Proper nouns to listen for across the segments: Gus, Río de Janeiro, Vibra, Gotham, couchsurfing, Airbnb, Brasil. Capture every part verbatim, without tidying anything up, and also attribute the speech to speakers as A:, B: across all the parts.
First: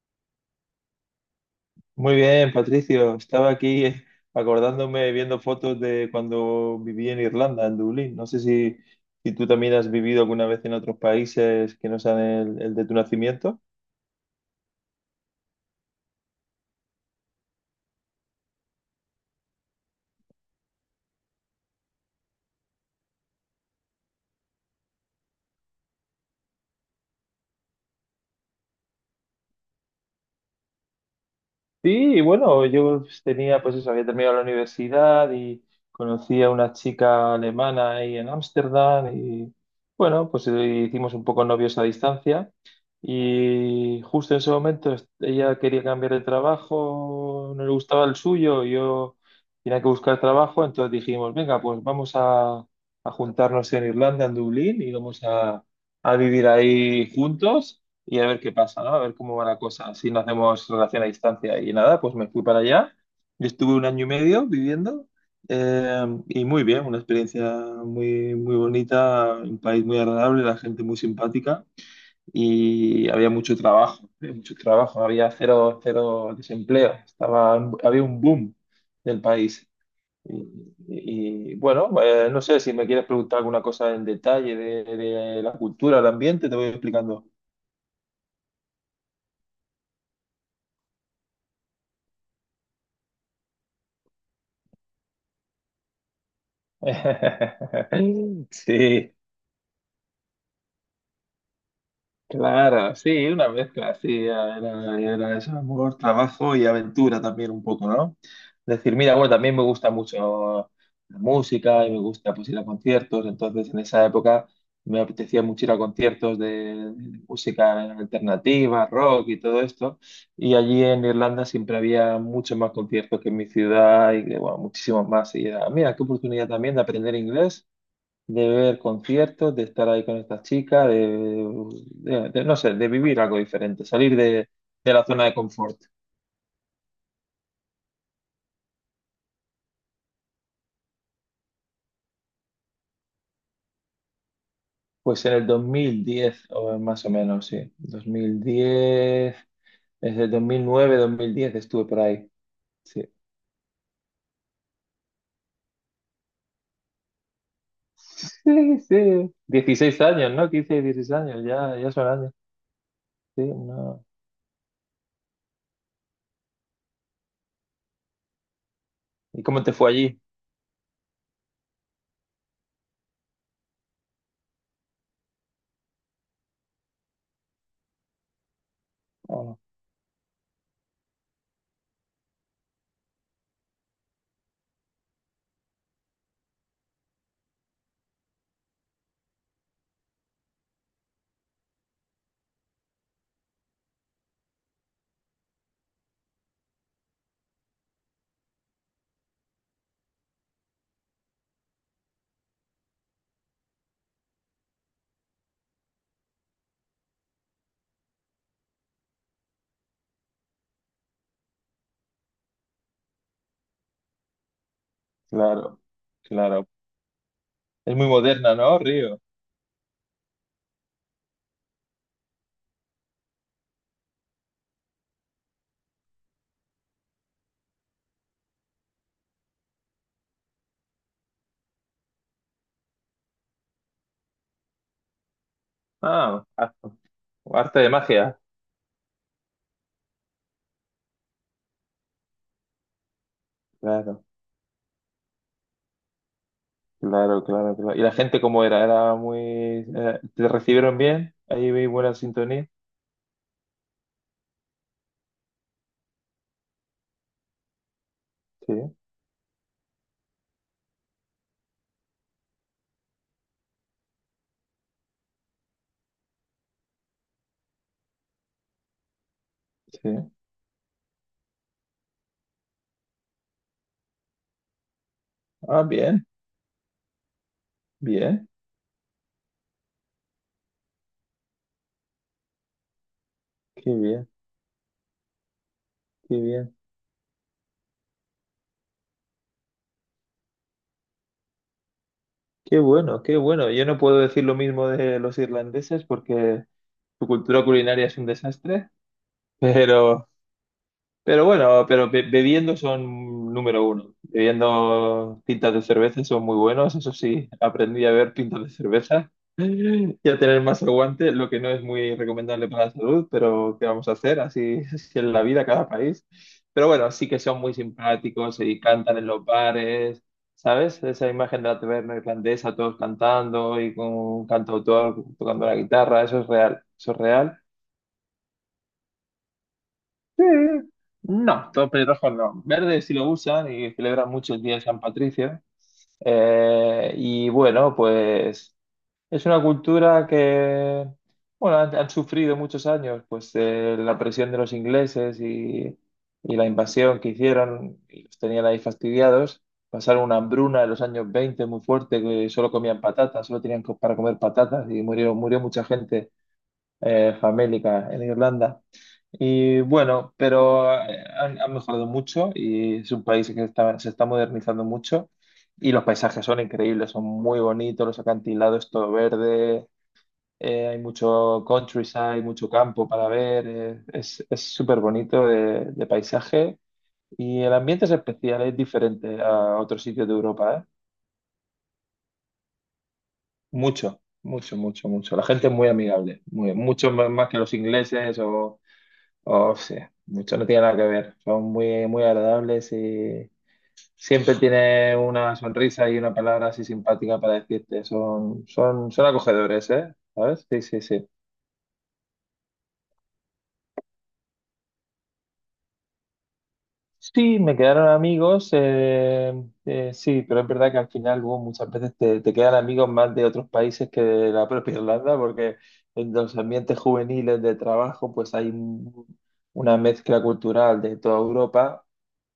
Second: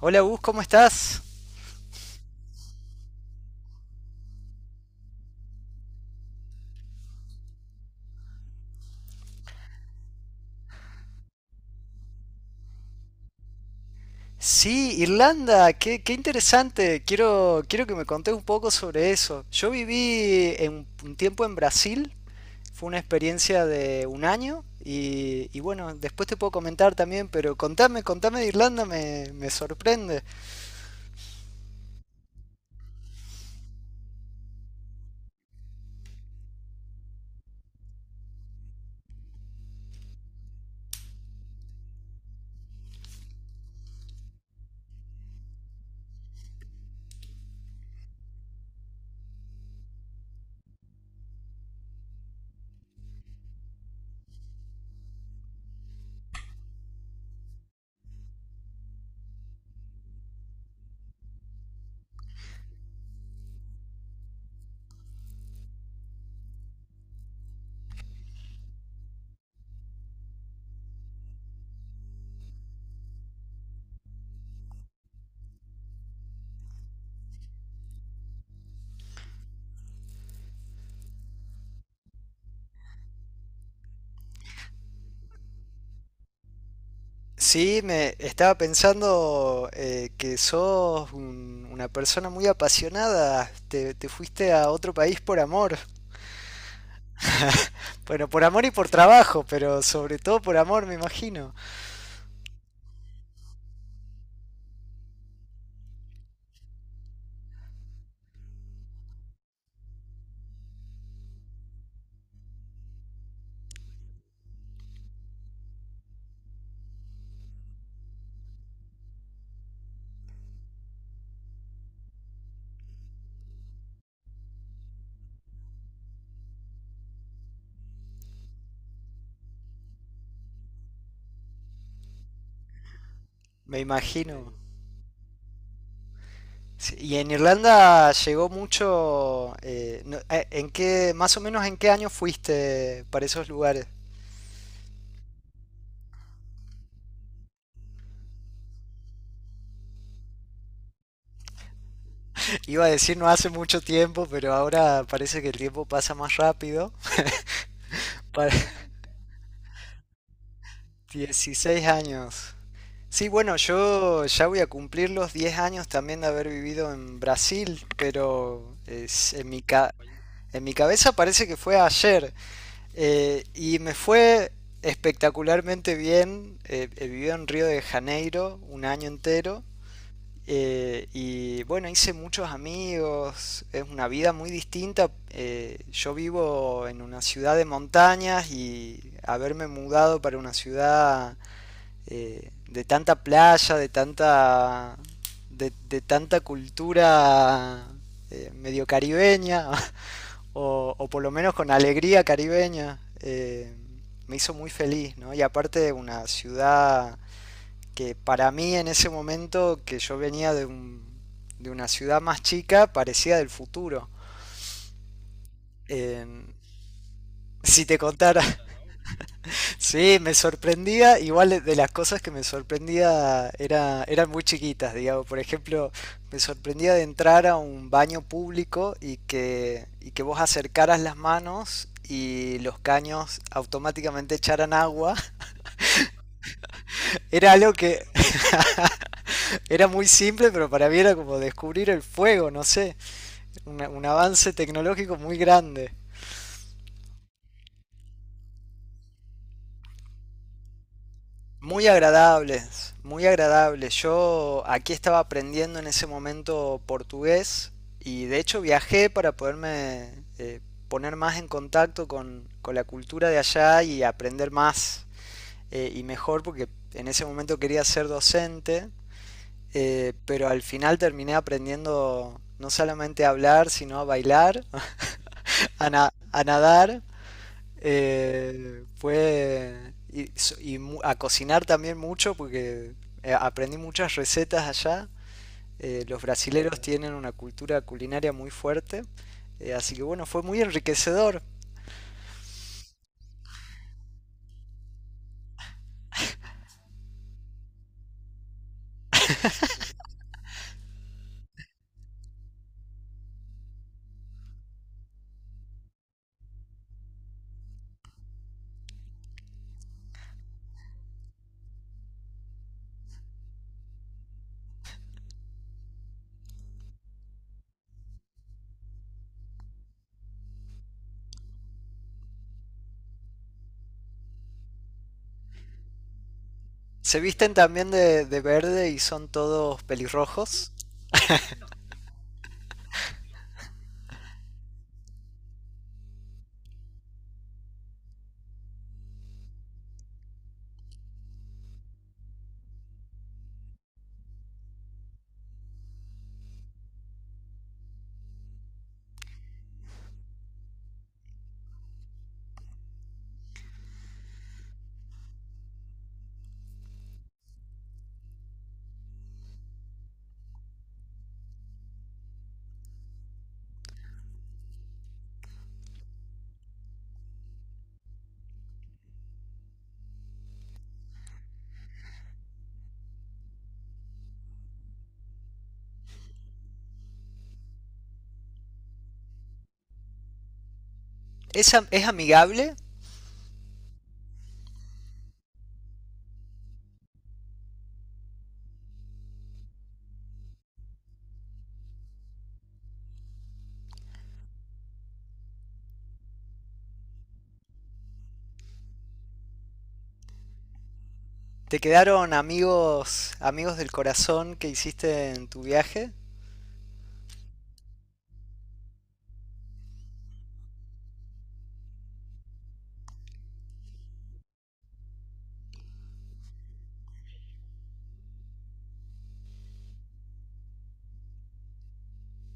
A: Hola Gus, ¿cómo estás?
B: Muy bien, Patricio. Estaba aquí eh, acordándome, viendo fotos de cuando viví en Irlanda, en Dublín. No sé si, si tú también has vivido alguna vez en otros países que no sean el, el de tu nacimiento.
A: Sí, Irlanda, qué, qué interesante. Quiero, quiero que me contés un poco sobre eso. Yo viví en, un tiempo en Brasil, fue una experiencia de un año y, y bueno, después te puedo comentar también, pero contame, contame de Irlanda, me, me sorprende.
B: Sí, y bueno, yo tenía, pues eso, había terminado la universidad y conocí a una chica alemana ahí en Ámsterdam y bueno, pues eh, hicimos un poco novios a distancia y justo en ese momento est- ella quería cambiar de trabajo, no le gustaba el suyo, yo tenía que buscar trabajo, entonces dijimos, venga, pues vamos a, a juntarnos en Irlanda, en Dublín y vamos a, a vivir ahí juntos y a ver qué pasa, ¿no? A ver cómo va la cosa, si no hacemos relación a distancia. Y nada, pues me fui para allá. Yo estuve un año y medio viviendo, eh, y muy bien, una experiencia muy, muy bonita, un país muy agradable, la gente muy simpática y había mucho trabajo, había mucho trabajo, había cero, cero desempleo, estaba, había un boom del país. Y, y, bueno, eh, no sé si me quieres preguntar alguna cosa en detalle de, de la cultura, el ambiente, te voy explicando.
A: Sí, me estaba pensando eh, que sos un- una persona muy apasionada, te, te fuiste a otro país por amor. Bueno, por amor y por
B: Sí,
A: trabajo, pero sobre todo por amor, me imagino.
B: claro, sí, una mezcla, así era, era eso, amor, trabajo y aventura también un poco, ¿no? Es decir, mira, bueno, también me gusta mucho la música y me gusta pues ir a conciertos, entonces en esa época me apetecía mucho ir a conciertos de, de música alternativa, rock y todo esto, y allí en Irlanda siempre había muchos más conciertos que en mi ciudad y, bueno, muchísimos más, y era, mira, qué oportunidad también de aprender inglés, de ver conciertos, de estar ahí con estas chicas de, de- de- no sé, de vivir algo
A: Me
B: diferente, salir de,
A: imagino.
B: de la zona de confort.
A: Sí, y en Irlanda llegó mucho. Eh, no- eh, ¿en qué, más o menos en qué año fuiste para esos lugares?
B: Pues en el dos mil diez o más o menos, sí, dos mil diez desde el dos mil nueve, dos mil diez estuve por ahí.
A: Iba a
B: Sí,
A: decir no hace mucho tiempo, pero ahora parece que el tiempo pasa más rápido. Para
B: sí, sí. dieciséis años, ¿no? quince, dieciséis años, ya,
A: dieciséis
B: ya son años.
A: años. Sí,
B: Sí,
A: bueno,
B: no.
A: yo ya voy a cumplir los diez años también de haber vivido en Brasil, pero es-
B: ¿Y
A: en mi
B: cómo te fue
A: ca-
B: allí?
A: en mi cabeza parece que fue ayer. Eh, y me fue espectacularmente bien. Eh, eh, viví en Río de Janeiro un año
B: Ah,
A: entero. Eh, y bueno, hice muchos amigos. Es una vida muy distinta. Eh, yo vivo en una ciudad de montañas y haberme mudado para una ciudad eh, de tanta playa, de tanta, de, de tanta cultura eh, medio caribeña. o, o por lo menos con alegría caribeña, eh, me hizo muy feliz, ¿no? Y aparte una ciudad que para mí en ese momento, que yo venía de, un, de una ciudad más chica, parecía del futuro.
B: claro,
A: Eh,
B: claro.
A: si
B: Es
A: te
B: muy
A: contara,
B: moderna, ¿no, Río?
A: sí, me sorprendía, igual de las cosas que me sorprendía era, eran muy chiquitas, digamos. Por ejemplo, me sorprendía de entrar a un baño público y que, y que vos acercaras las manos y los caños automáticamente echaran agua.
B: Ah,
A: Era algo
B: arte de
A: que
B: magia.
A: era muy simple, pero para mí era como descubrir el fuego, no sé, una- un
B: Claro.
A: avance tecnológico muy grande.
B: Claro, claro, claro. ¿Y la gente cómo era? Era muy... eh, ¿Te recibieron bien? Ahí
A: Muy
B: vi buena sintonía.
A: agradables, muy agradables. Yo aquí estaba aprendiendo en ese momento portugués y de hecho
B: Sí,
A: viajé para poderme eh, poner más en contacto con, con la cultura de allá y aprender más eh, y mejor porque en ese momento quería ser docente,
B: sí.
A: eh, pero al final terminé aprendiendo no solamente a hablar, sino a bailar,
B: Ah,
A: a, na-
B: bien,
A: a nadar
B: bien.
A: eh, fue y, so- y mu- a cocinar también mucho porque eh, aprendí
B: Qué
A: muchas
B: bien,
A: recetas allá. Eh, los
B: qué bien.
A: brasileros tienen una cultura culinaria muy fuerte, eh, así que bueno, fue muy enriquecedor.
B: Qué bueno, qué bueno. Yo no puedo decir lo mismo de los irlandeses porque su cultura culinaria es un desastre. pero Pero bueno, pero be- bebiendo son número uno. Bebiendo pintas de cerveza son muy buenos, eso sí, aprendí a ver pintas de cerveza y a tener más aguante, lo que no es muy recomendable para la salud, pero ¿qué vamos a hacer? Así es en la vida cada país. Pero bueno, sí que son muy simpáticos y cantan en los bares, ¿sabes? Esa imagen de la taberna irlandesa, todos cantando y con un cantautor tocando la guitarra, eso es real, eso es
A: Se visten
B: real.
A: también de, de verde y son todos
B: Sí,
A: pelirrojos.
B: no, todos pelirrojos no. Verde sí lo usan y celebran mucho el Día de San Patricio. Eh, y bueno, pues es una cultura que, bueno, han, han sufrido muchos años, pues eh, la presión de los ingleses y, y la invasión que hicieron, y los tenían ahí fastidiados. Pasaron una hambruna en los años veinte muy fuerte, que solo comían patatas, solo tenían co- para comer patatas y murió, murió mucha gente, eh, famélica en Irlanda. Y bueno, pero eh, han, han mejorado mucho y es un país que está- se está modernizando mucho y los paisajes son increíbles, son muy bonitos, los acantilados, todo verde, eh, hay mucho countryside, mucho campo para ver, eh, es, es súper bonito de, de paisaje y el ambiente es especial, es diferente a otros sitios de Europa, ¿eh?
A: Es, am- es amigable.
B: Mucho, mucho, mucho, mucho. La gente es muy amigable, muy, mucho más más que los ingleses. O Oh, sí, mucho no tiene nada que ver. Son muy, muy agradables y siempre tiene una sonrisa y una palabra así simpática para decirte. Son, son, son acogedores, ¿eh? ¿Sabes? Sí, sí, sí.
A: ¿Te quedaron amigos, amigos del corazón que hiciste en tu viaje?
B: Sí, me quedaron amigos, eh, eh, sí, pero es verdad que al final luego muchas veces te, te quedan amigos más de otros países que de la propia Irlanda, porque en los ambientes juveniles de trabajo pues hay un- una mezcla cultural de toda Europa,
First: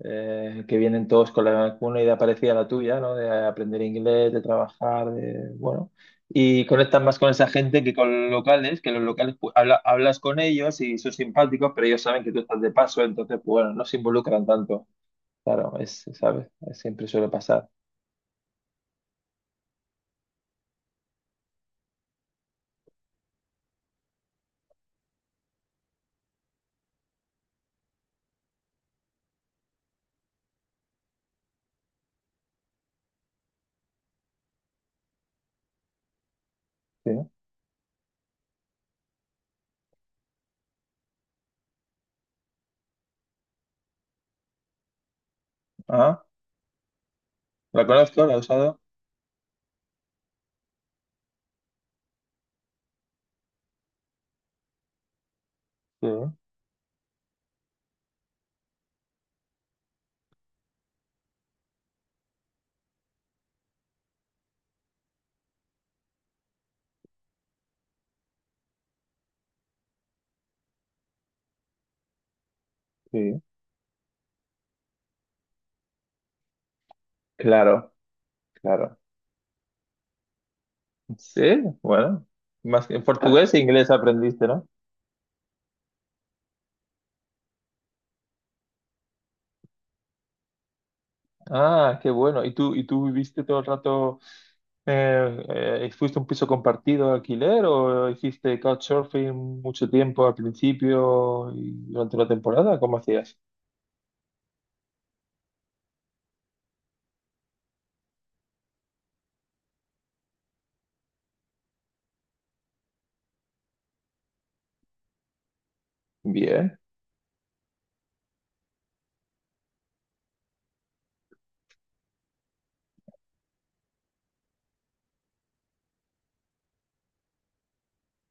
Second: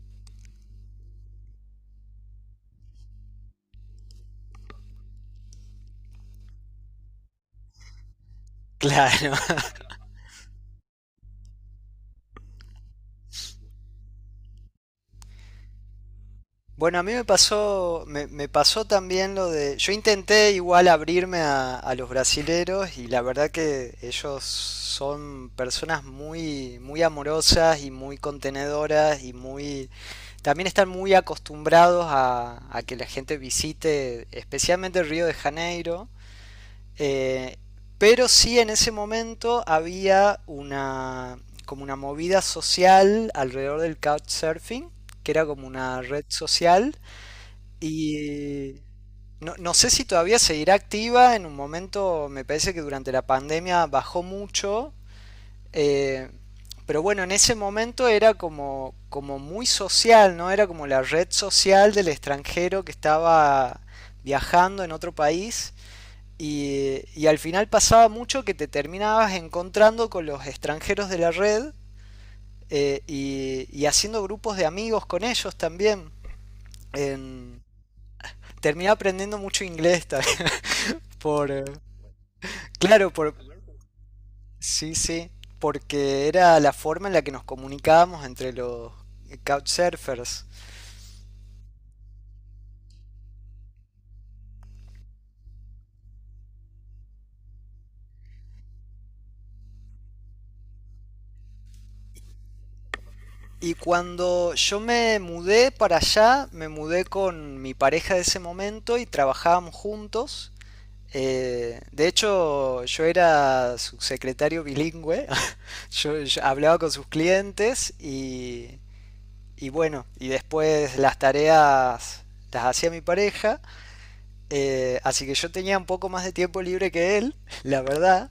B: eh, que vienen todos con la, con una idea parecida a la tuya, ¿no? De aprender inglés, de trabajar, de, bueno, y conectas más con esa gente que con los locales, que los
A: Claro.
B: locales pues, habla- hablas con ellos y son simpáticos, pero ellos saben que tú estás de paso, entonces, pues bueno, no se involucran tanto. Claro, es, ¿sabes?
A: Bueno, a
B: Siempre
A: mí me
B: suele pasar.
A: pasó, me, me pasó también lo de, yo intenté igual abrirme a, a los brasileros y la verdad que ellos son personas muy, muy amorosas y muy contenedoras y muy, también están muy acostumbrados a, a que la gente visite, especialmente Río de Janeiro.
B: Sí. ¿No?
A: eh, pero sí en ese momento había una, como una movida social alrededor del couchsurfing, que era como una red
B: Ah,
A: social
B: la conozco, la he
A: y
B: usado.
A: no, no sé si todavía seguirá activa. En un momento me parece que durante la pandemia bajó mucho.
B: Sí,
A: eh, pero bueno, en ese momento era como, como muy social, ¿no? Era como la red social del extranjero que estaba viajando en otro país. Y, y al final pasaba mucho que te terminabas encontrando con los extranjeros de la red eh,
B: sí.
A: y, y haciendo grupos de amigos con ellos también. En-
B: Claro,
A: Terminé
B: claro.
A: aprendiendo mucho inglés también. Por,
B: Sí,
A: eh,
B: bueno. Más que en
A: claro, por,
B: portugués e inglés aprendiste, ¿no?
A: sí, sí, porque era la forma en la que nos comunicábamos entre los couchsurfers.
B: Ah, qué bueno. ¿Y tú, y tú viviste todo el rato? Eh, eh, ¿Fuiste un piso compartido de alquiler o hiciste couchsurfing mucho tiempo al principio y durante la temporada? ¿Cómo hacías?
A: Y cuando yo me mudé para allá, me mudé con mi pareja de ese momento y trabajábamos juntos. Eh, de hecho, yo era subsecretario bilingüe, yo, yo hablaba
B: Bien,
A: con sus clientes y, y bueno, y después las tareas las hacía mi pareja. Eh, así que yo tenía un poco más de tiempo libre que él, la verdad.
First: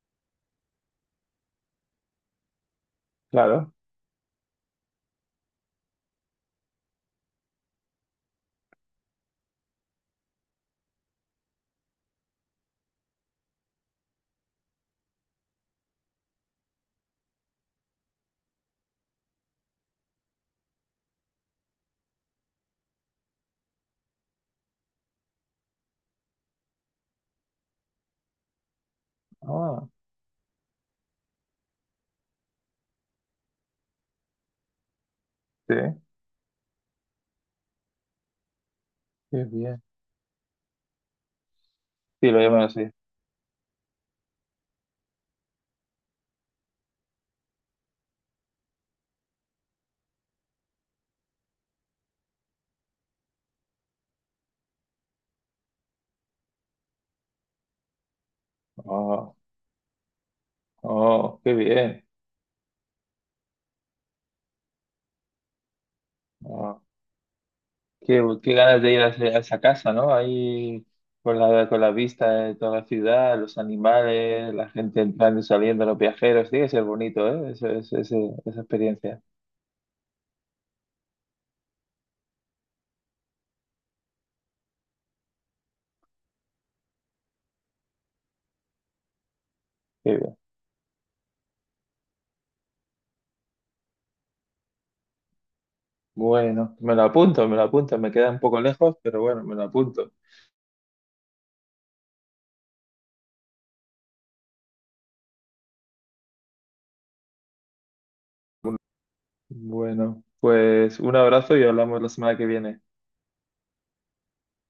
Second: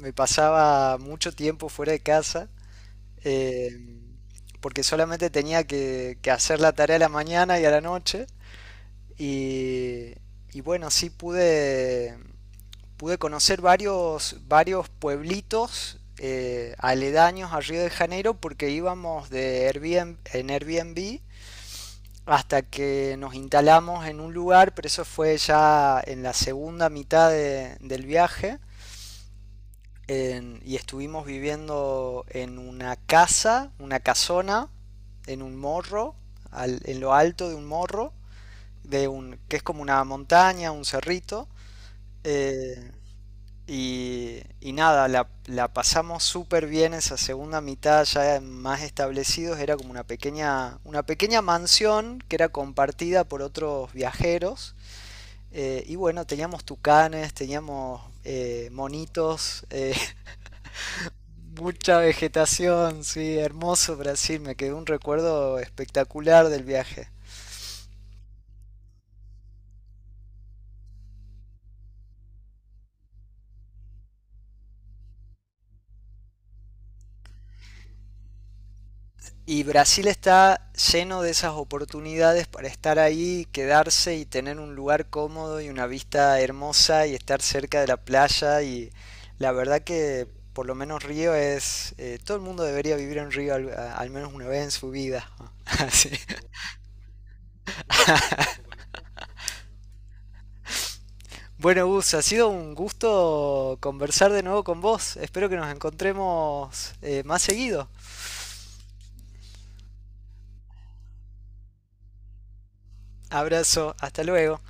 A: Me pasaba mucho tiempo fuera de casa, eh,
B: claro.
A: porque solamente tenía que, que hacer la tarea a la mañana y a la noche. Y, y bueno, sí pude, pude conocer varios, varios pueblitos eh, aledaños a Río de Janeiro porque íbamos de Airbnb, en Airbnb hasta que nos instalamos en un lugar, pero eso fue ya en la segunda mitad de- del viaje.
B: Ah,
A: En- y estuvimos viviendo en una casa, una casona, en un
B: sí,
A: morro, al- en lo alto de un morro, de un,
B: qué
A: que es
B: bien.
A: como una montaña, un cerrito.
B: Sí, lo llaman así.
A: eh, y, y nada, la, la pasamos súper bien esa segunda mitad, ya más establecidos. Era como una pequeña, una pequeña mansión que era compartida por otros viajeros. Eh, y bueno, teníamos tucanes, teníamos eh,
B: Oh,
A: monitos, eh,
B: oh, qué
A: mucha
B: bien.
A: vegetación, sí, hermoso Brasil, me quedó un recuerdo espectacular del
B: Oh,
A: viaje.
B: qué, qué ganas de ir a, ese- a esa casa, ¿no? Ahí con la, con la vista de toda la ciudad, los animales, la gente entrando y saliendo, los viajeros. Tiene que ser bonito, ¿eh? Ese- ese- ese- esa experiencia.
A: Y Brasil está lleno de esas oportunidades para estar ahí, quedarse y tener un lugar cómodo y una vista hermosa y estar cerca de la playa. Y la verdad que por lo menos Río es... eh, todo el mundo debería vivir en Río al, al menos una vez en su vida. Así.
B: Bueno, me lo apunto, me lo apunto. Me queda un poco lejos, pero bueno, me lo apunto.
A: Bueno, Gus, ha sido un gusto conversar de nuevo con vos. Espero que nos encontremos eh, más seguido.
B: Bueno, pues un abrazo y hablamos la semana que viene.
A: Abrazo, hasta luego.